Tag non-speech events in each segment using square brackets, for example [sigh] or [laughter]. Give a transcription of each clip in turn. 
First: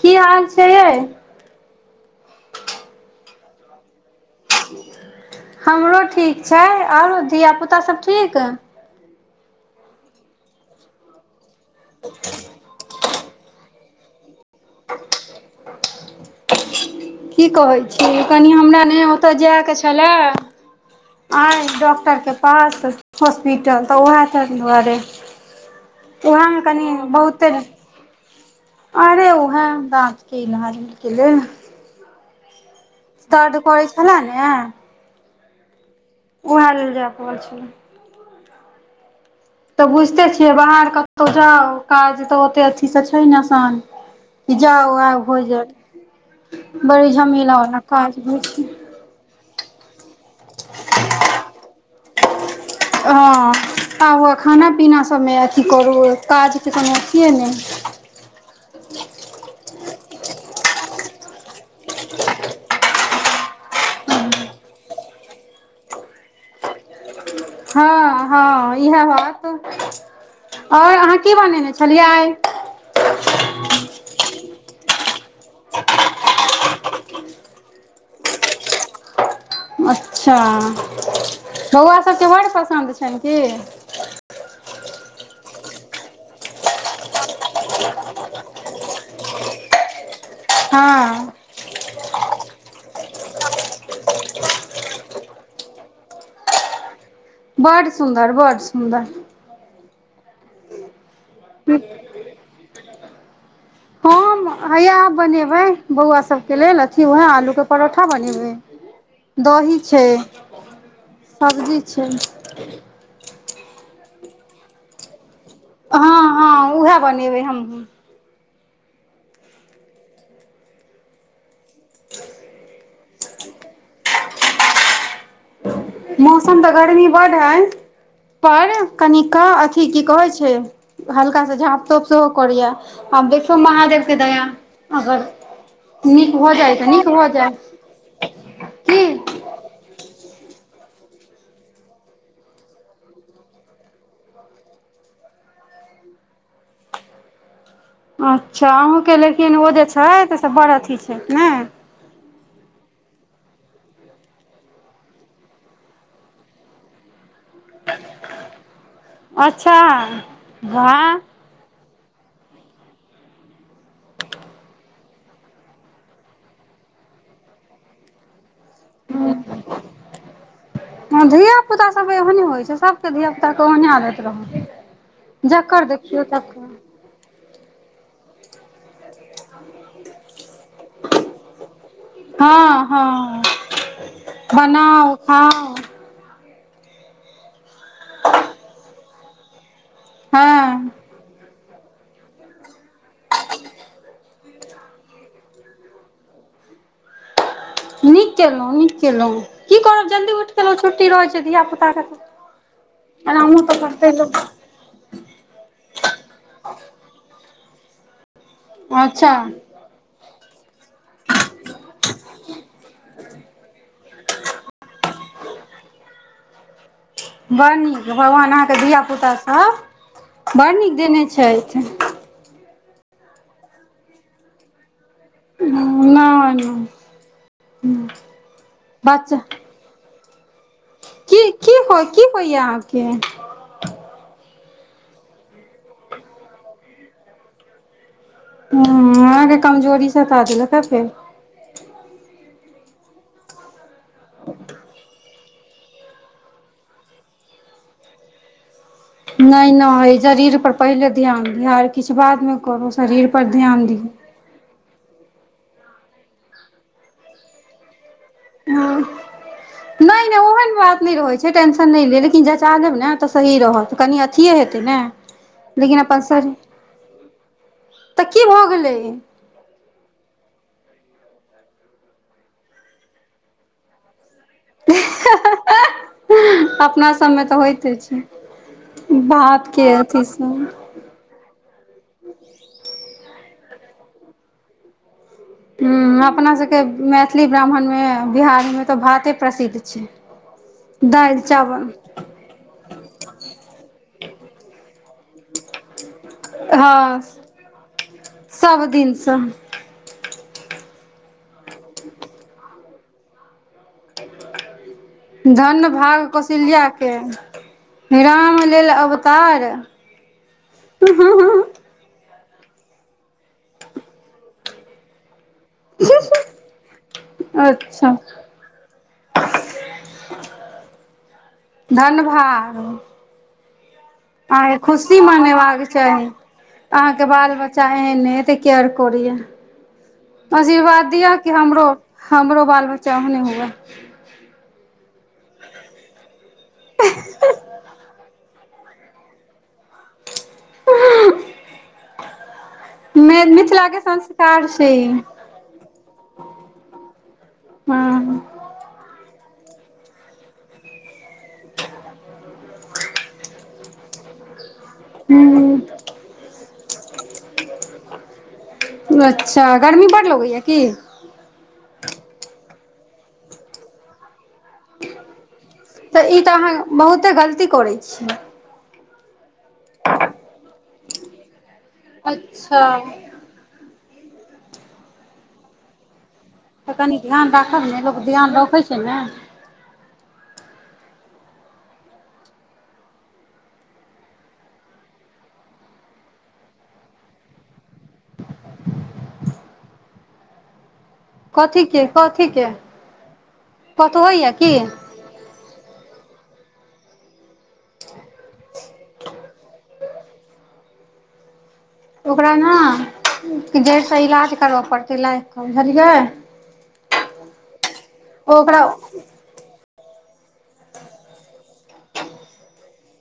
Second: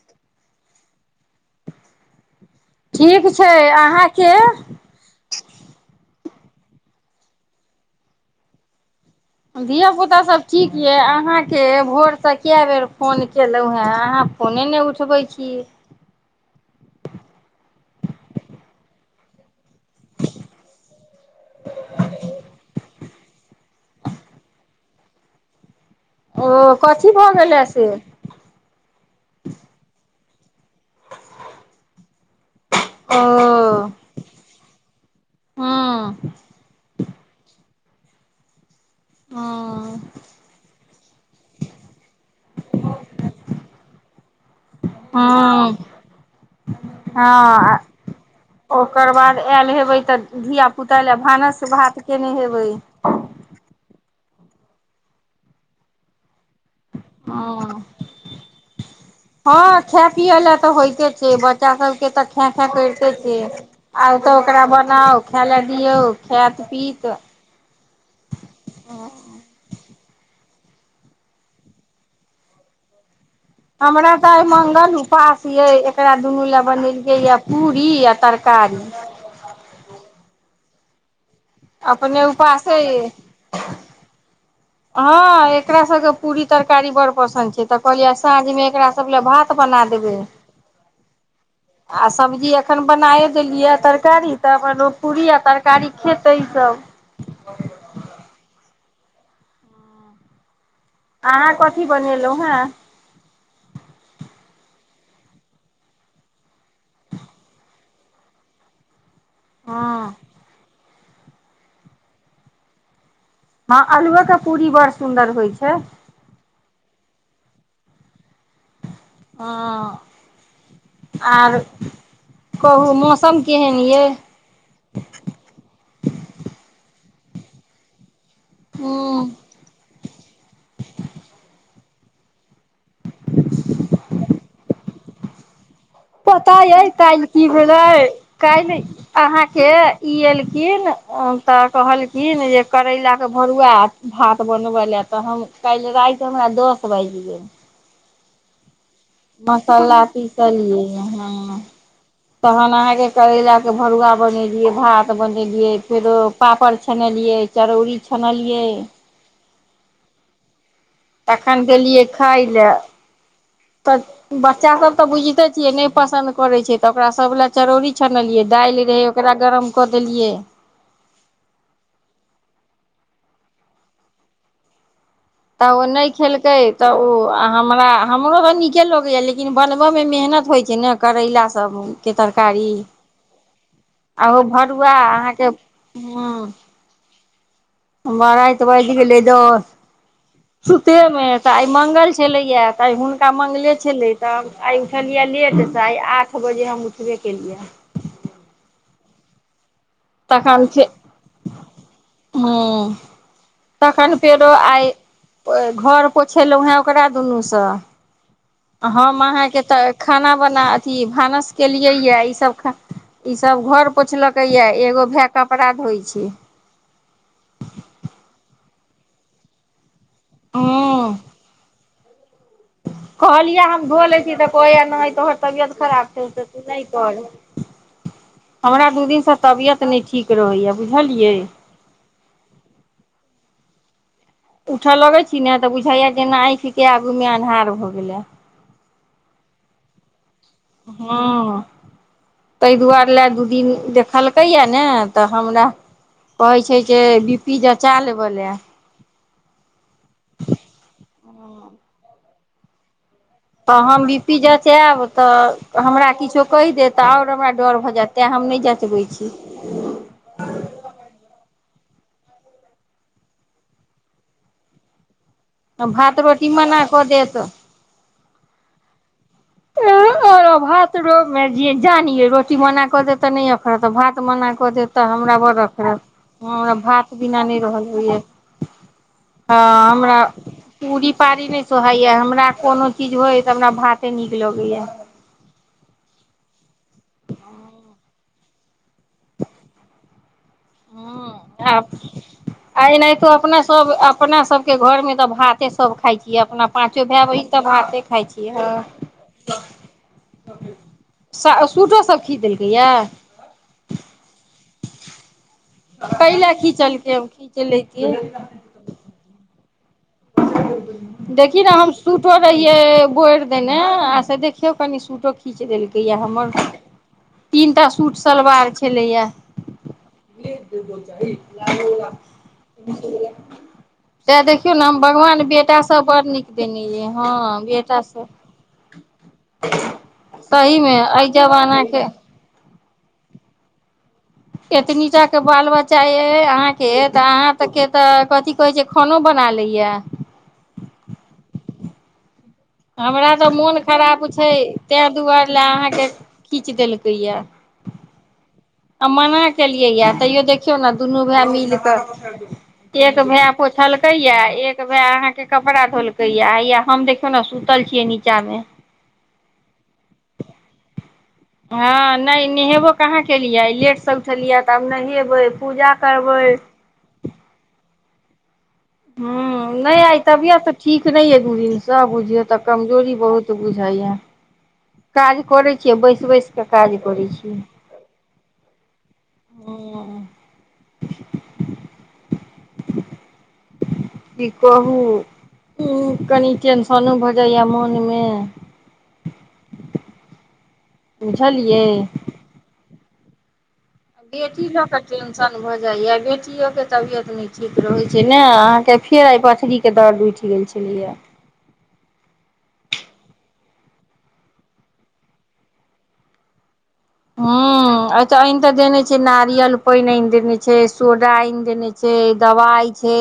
की हाल से आा ठीक छै अहाँके हमरो ठीक छै और धियापुता सब ठीक धियापुता सब ठीक यऽ अहाँ के भोरसे कै बेर फोन केलौं है आहां फोने नहि उठबै छियै की कहै छी कनि हमरा ने ओतऽ जायके छलैय आइ डॉक्टरके पास हॉस्पिटल तऽ ओएह सब दुआरे ओ उएहमे कनि कथी भ बहुते गेलह से अरे ओहे बात की नाज क ले ने ओ दर्द करै छला ने हूं उएह लेल जाय पड़ै छलै तऽ हँ बुझिते छियै बाहर कतहु जाउ काज तऽ ओते अथी से छैई ने असान की जाउ आउ होई हँ जैत बड़ी झमीला हँ बला काज हो छै ओकर बाद आयल हेबै तऽ धियापुता लए भानस भात केने हेबै हँ आउ खाना पीना सभमे अथी करू काज हं हँ खाय पियै लए तऽ होइते छै बच्चा सभके तऽ खै खै करिते छै आउ तऽ ओकरा बनाउ खाय लए दियौ खायत पीत हँ हँ इएह हैत और अहाँ की बनेने छलियै आइ सब मंगल हुं उपास यै एकरा दुनू ले बने या पूरी या तरकारी अच्छा बौआ अपने सभकेँ बड़ उपासे पसन्द ये छनि की हँ एकरा सबकेँ पूरी तरकारी बड़ पसन्द छैक तऽ कहलियै साँझमे एकरासभ लए भात बना देबय हँ आ सब्जी अखन बनाय देलियै तरकारी तऽ अपन पूरी आ तरकारी खेतय ई सब बड् सुन्दर बड़ सुन्दर बह [inaudible] अहाँ कथि बनेलहुँ हाँ हम हैया आब बनेबय बौआ सबकेँ लेल वएह आलू केँ परोठा बनेबय दही हँ छैक सब्जी छैक हँ अलुओ केँ पूरी बड़ सुन्दर होइ छैक। हँ [inaudible] उएह बनेबय हमहुँ। हँ आर कहू मौसम केहन अछि। मौसम तऽ गर्मी बडड् अछि। पर हूँ कनिकेँ हल्का से झाँपू सबसँ [inaudible] करिया आ देखियो महादेवकेँ दया अगर नीक पता भऽ जाय तऽ अछि नीक काल्हि भऽ की जाय भेलैक काल्हि की अहाँ के ई अयलथिन। खिन तऽ कहलखिन जे करैलाकेँ भरुआ आ भात बनबय लए तऽ काल्हि राति हमरा दस बाजि गेल। अच्छा अहुकेँ लेकिन ओ जे मसाला छैत से बड़ पीसलियै अथी छैथ ने हँ तहन अहाँके करैला केँ भरुआ बनेलियै भात बनेलियै फेरो पापड़ छनेलियै चरौरी छनलियै अच्छा वाह तखन गेलिय खाय लय तऽ बच्चा सब तऽ बुझिते छियैक नहि पसन्द करै छैक तऽ ओकरा सब लए चरौरी छनलियै दालि रहय ओकरा गरम कऽ देलियै धिया पुता सब ओहने होइ छै सबके धिया पुता केँ ओहने आदैत रहय तऽ ओ नहि खेलकय तऽ ओ हमरा हमरो तऽ नीके लगे अछि लेकिन बनबय मे मेहनत होइत छैक। जे ने करैला सभकेँ तरकारी हँ हँ आ ओहो भरुआ बनाउ अहाँके खाउ राइत बाइज गेलैक दस हँ सुते हमै [inaudible] तऽ आइ मंगल छलैक तऽ आइ हुनका मंगले छलैक तऽ आइ उठलियै लेटसँ आइ आठ बजे हम उठबे केलियै नीक केलहुँ नीक केलहुँ की करब जल्दी उठि तखन गेलहुँ फे छुट्टी रहै छै धिया पुताके ह एनाहु तऽ करतै तखन लोक फेरो आइ घर पोछेलहुँ हेँ ओकरा दुनूसँ हम अच्छा अहाँके तऽ खाना बना अथी भानस केलियै यऽ ई सब ख ई सब घर पोछलक या एगो भाय कपरा धोइ छै के धियापुतासभ ह बड़ नीक देने छथि कहलियै हम धोलै छी तऽ कहै या नै तोहर तबियत खराब छौ त तू नहि कर हमरा दू दिन से बच्चा तबियत नहि ठीक फरोहिए की की हो की होइया आहाँके उठऽ लगे छी ने तऽ बुझाइया जे न आँखिके आगू मे अन्हार भऽ गेले हॅं अहाँके कमजोरी सब ख द ल क फे हँ ताहि दुआरे लए दू दिन देख खलकैया ने तऽ हमरा कहै छै जे बी पी जँचा लेब ल नहि न जरीर पर पहिले ध्यान दिह किछु बाद मे कर शरीरपर ध्यान दिऔ ताब तऽ हमरा किछो कहि देत तऽ आओर हमरा डर भऽ जायत तेँ हम नहि जँचबै छी नहि नहि ओहन बात नहि रहै छै टेंश नहि लेब लेकिन जचा लेब ने तऽ सही रहत कनि अथियए हेतै ने लेकिन भात अपन रोटी शरीर मना कऽ देत तऽ की भऽ गेलै भात र मे जान अइ रोटी मना क देत त ने‌ अखरत भात मना क देत हमरा बड़‌ अखरत हमरा अपना भात बिना सबमे नहि तऽ रहल होइते जायै छै भातके हमरा अथीसँ हूँ पूरी पाड़ी नहि सोहायै हमरा कोनो चीज होइ हमरा भाते नीक लगयै हूँ अपनासँ मैथिली ब्राह्मण मे बिहारमे तऽ भाते प्रसिद्ध छै दालि ह चावल आ आइ तो अपना सब अपना सबके घरमे सब भाते सब खाइ छै अपना पाँचो हँ भाय बहीन त भात खाइ छियै सब दिनसँ हँ सा सूटोसभ खीच देलकैए धन्य भाग कौशल्या खीचलकै के हम खीच लैतियै राम लेल अवतार देखि ने हम सूट सूटो रहिये बोर देने आ से देखियो कनि सूटो खीच देलकैए हमर तीनटा सूट अच्छा सलवार छलैयै धन्य भाग अहाँके खुशी मनेबाक बड़ चाही नीक देने अइ अहाँके बाल हँ बच्चा एहन बेटासभ हेते केयर करयया सहीमे आशीर्वाद एहि दिय कि हमरो जमानाके हमरो बाल बच्चा चाह नहि हुअ एतनीटा के बाल बच्चा ए अहाँ के त अहाँ सके त कहै छै खानो बनाय लैया हमरा तऽ मोन मिथिलाके खराब छै संस्कार ई ताहि दुआरे लए अहाँके खींच देलकै या हँ आ मना केलियै या तैयो देखियौ न दुनू भाय मिल क एक भाय पोछलकै या एक भाय अहा के कपड़ा हूँ धोलकै या आया हम देखियौ ने सुतल छियै नीचा मे अच्छा गर्मी बड्ड लगैय के हँ नहि नहेबो कहाँ केलियै लेटसँ उठेलियै तऽ आब नहेबै पूजा तऽ ई तऽ करबै अहाँ बहुते गलती करै छी हँ नहि आइ तबियत ठीक नहि य हुँ सब बुझियऔ तऽ अच्छा कमजोरी बहुत बुझाइया काज करै छियै बैस बैस कऽ तऽ काज कनि करै ध्यान छियै राखब ने लोक ध्यान रखै छै ने की कहू उ कनि टेंशनो भऽ जाइया मोनमे कथी बुझलियै के कथी के कतहु होइया बेटी की लऽ कऽ टेंशन भऽ जाइय बेटी इओके तबियत नहि ठीक रहै छै ने अहाँके फेर आइ पथरीके दर्द उठि गेल छलियै या ओकरा न कि जड़िसँ इलाज करबय पड़तै लागि कऽ बुझलियै ह अचछा अइन तऽ ओकरा देने छै नारियल पानि आनि देने छै सोडा आनि देने छै दवाई छै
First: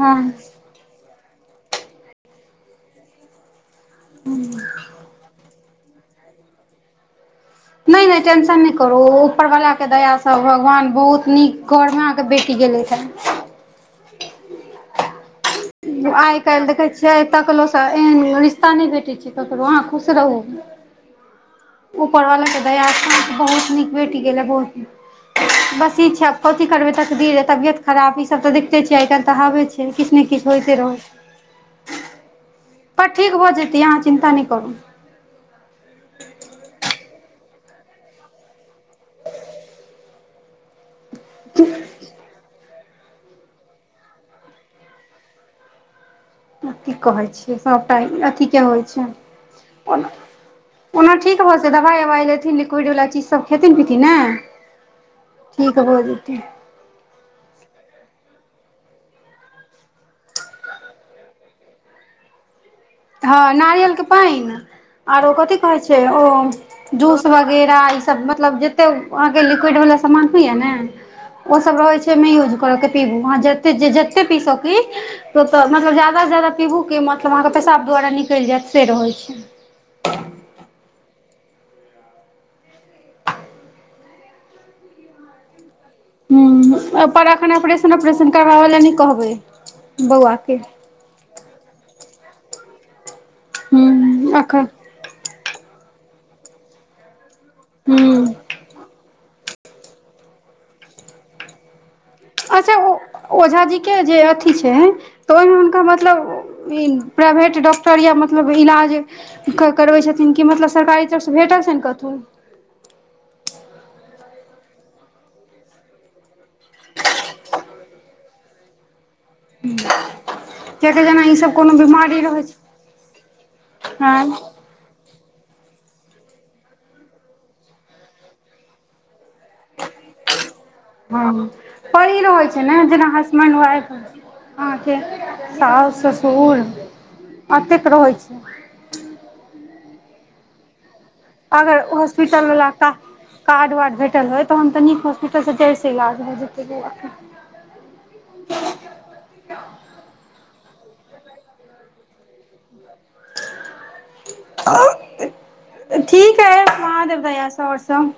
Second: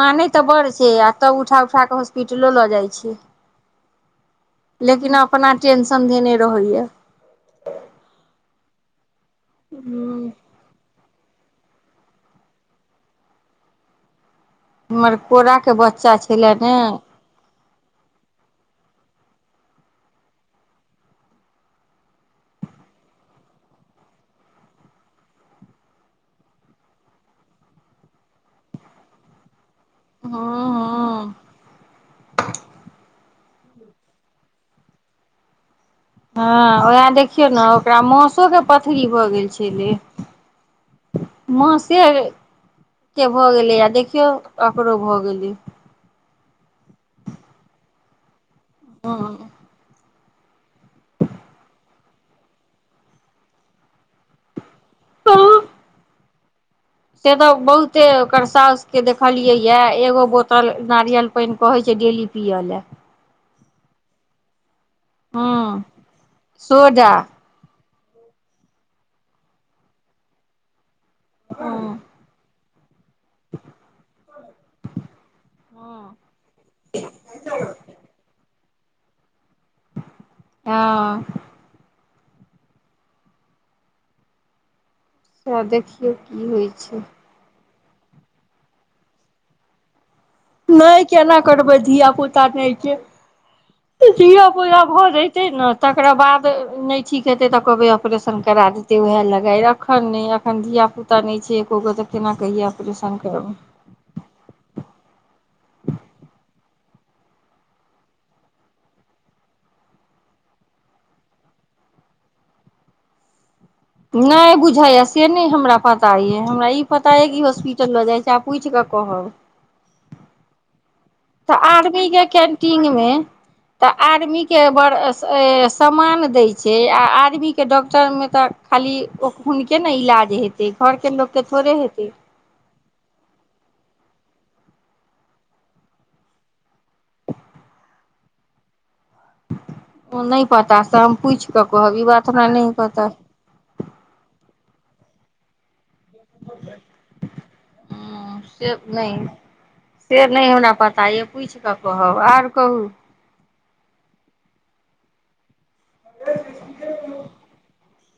हँ तऽ बड़ छैक त उठा -उठा कऽ हॉस्पिटलो लऽ जाइत छैक लेकिन अपना टेंशन धेने रहैत अछि।। नहि नहि टेन्शन नहि करू उपर वला केँ दया सँ हमर भगवान बहुत नीक घरमे अहाँके बेटी गेलैथ हँ। [unintelligible] आइ छलै काल्हि ने देखय छियैक आ तकलो सँ एहन रिश्ता नहि भेटैत अछि। ककरो अहाँ खुश रहू उपर वाला केँ दयासँ बहुत नीक भेट गेल कथी करबय तकदीर तबियत खराब ई सब त देखते छियैक आइ काल्हि तऽ हाबा बहय छैक। हूँ किछ होइते रहैत हूँ छैक। पर ठीक भऽ जेतय अहाँ चिन्ता नहि करू। हँ ओह देख [unintelligible] देखियौ न ओकरा मौसो केँ पथरी भऽ गेल छलैक मौसे भऽ गेलय आ देखियौ ओकरो भऽ गेलय। की कहय छियैक सभटा केँ होइ हूँ छैक ओना ओना ठीक भ जेतै दवाइ उवाइ लेथिन लिक्विड वला चीजसभ खेथिन पीथिन ने ठीक भय जेतय‌। थि [inaudible] एकर सासु केँ देखलियै या एगो बोतल नारियल पानि कहैय छैक डेली पियऽ लेय। हँ नारियलकेँ पानि आरो कथि कहैय हँ छैक ओ सोडा जूस वगेरह मतलब जतेक अहाँके लिक्विड वला सामान होइत अछि ने ओ सब हँ रहैत छैक यूज मे कोलक [inaudible] पीबू आहाँ जते पी सकी मतलब ज्यादा सँ ज्यादा पीबू की मतलब आहाकेँ पेसाब द्वारा निकलि जायत से रहै छैक हँ अ देख हं पर एखन अप [unintelligible] ऑपरेशन करबाबय लए नहि कहबैक नहि केना करबै धियापूता ता नै के हूँ एखन धीयापूता भऽ जैते ने तकरा बाद त नहि ठीक जेते त कहबै हूँ ऑपरेशन करा देते वएह लै गाय अखन नहि एखन धियपुता नहि छै एको गो केना कहियै अच्छा ऑपरेशन ओ करबै ओझाजी के जे अथी छै तऽ ओहिमे मतलब पेन प्राइवेट डॉक्टर या मतलब इलाज करबै छथिन कि मतलब सरकारी तरफसँ भेटल छनि कतहु नहि बुझाइए से नहि हमरा पता यइ हमरा ई पता यइ कि हॉस्पिटल लऽ जाइत छी आ पूछि कऽ कहब ह तऽ आर्मी के कैंटीन मे तऽ आर्मी हँ के बड़ समान दै छै आ आदमीके डॉक्टरमे तऽ खाली हुनके ने इलाज हेतै घरके ह लोकके थोड़े हेतै पढ़ी रहै छै ने जेना हसबैंड वाइफ अहाँके साउस ससुर एतेक रहै छै ओ नहि पता सब अगर हॉस्पिटल बला कार्ड वाड भेटल होईत तह त निक हॉस्पिटल से जैॅच त ईलाज भ जेतई बउआ के से पताये पूछि कऽ कहब आर कहू आ ठीक अई महादेव दया स सभ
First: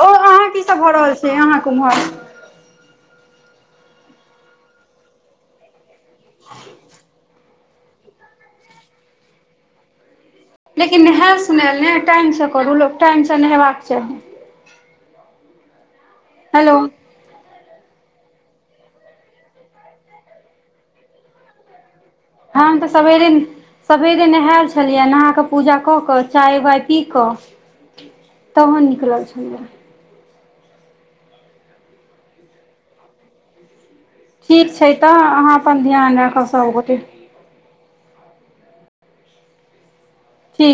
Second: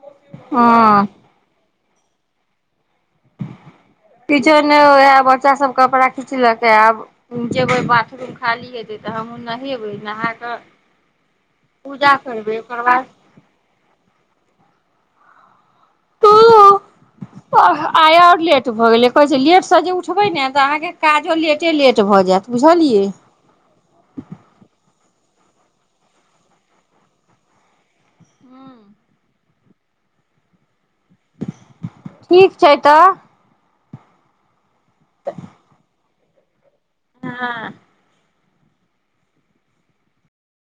ओ अहाँ की सब भऽ हँ रहल छै अहाँ कुम्हर किछु नई ओहा बच्चा सब कपड़ा पुचलकै आब जेबै बाथरूम खाली हेतै तऽ हमहूँ नहेबै नहा कऽ लेकिन नहायल सुनायल नहि पूजा टाइमसँ करबै करू ओकर लोक बाद टाइमसँ नहेबाक चाही हेलो ओह आई और लेट भऽ गेले कहे लेट से जे उठबे ने त अहा के काजो लेटे लेट भऽ जायत हम तऽ बुझलियै सबेरे सबेरे नेहेल छलियै नहा के पूजा कऽ कऽ चाय वाय पी कऽ तहन निकलल छलियई ठीक छै तऽ ठीक छै छै तऽ अहाँ अपन ध्यान राख हँसाऊ हँ ठीक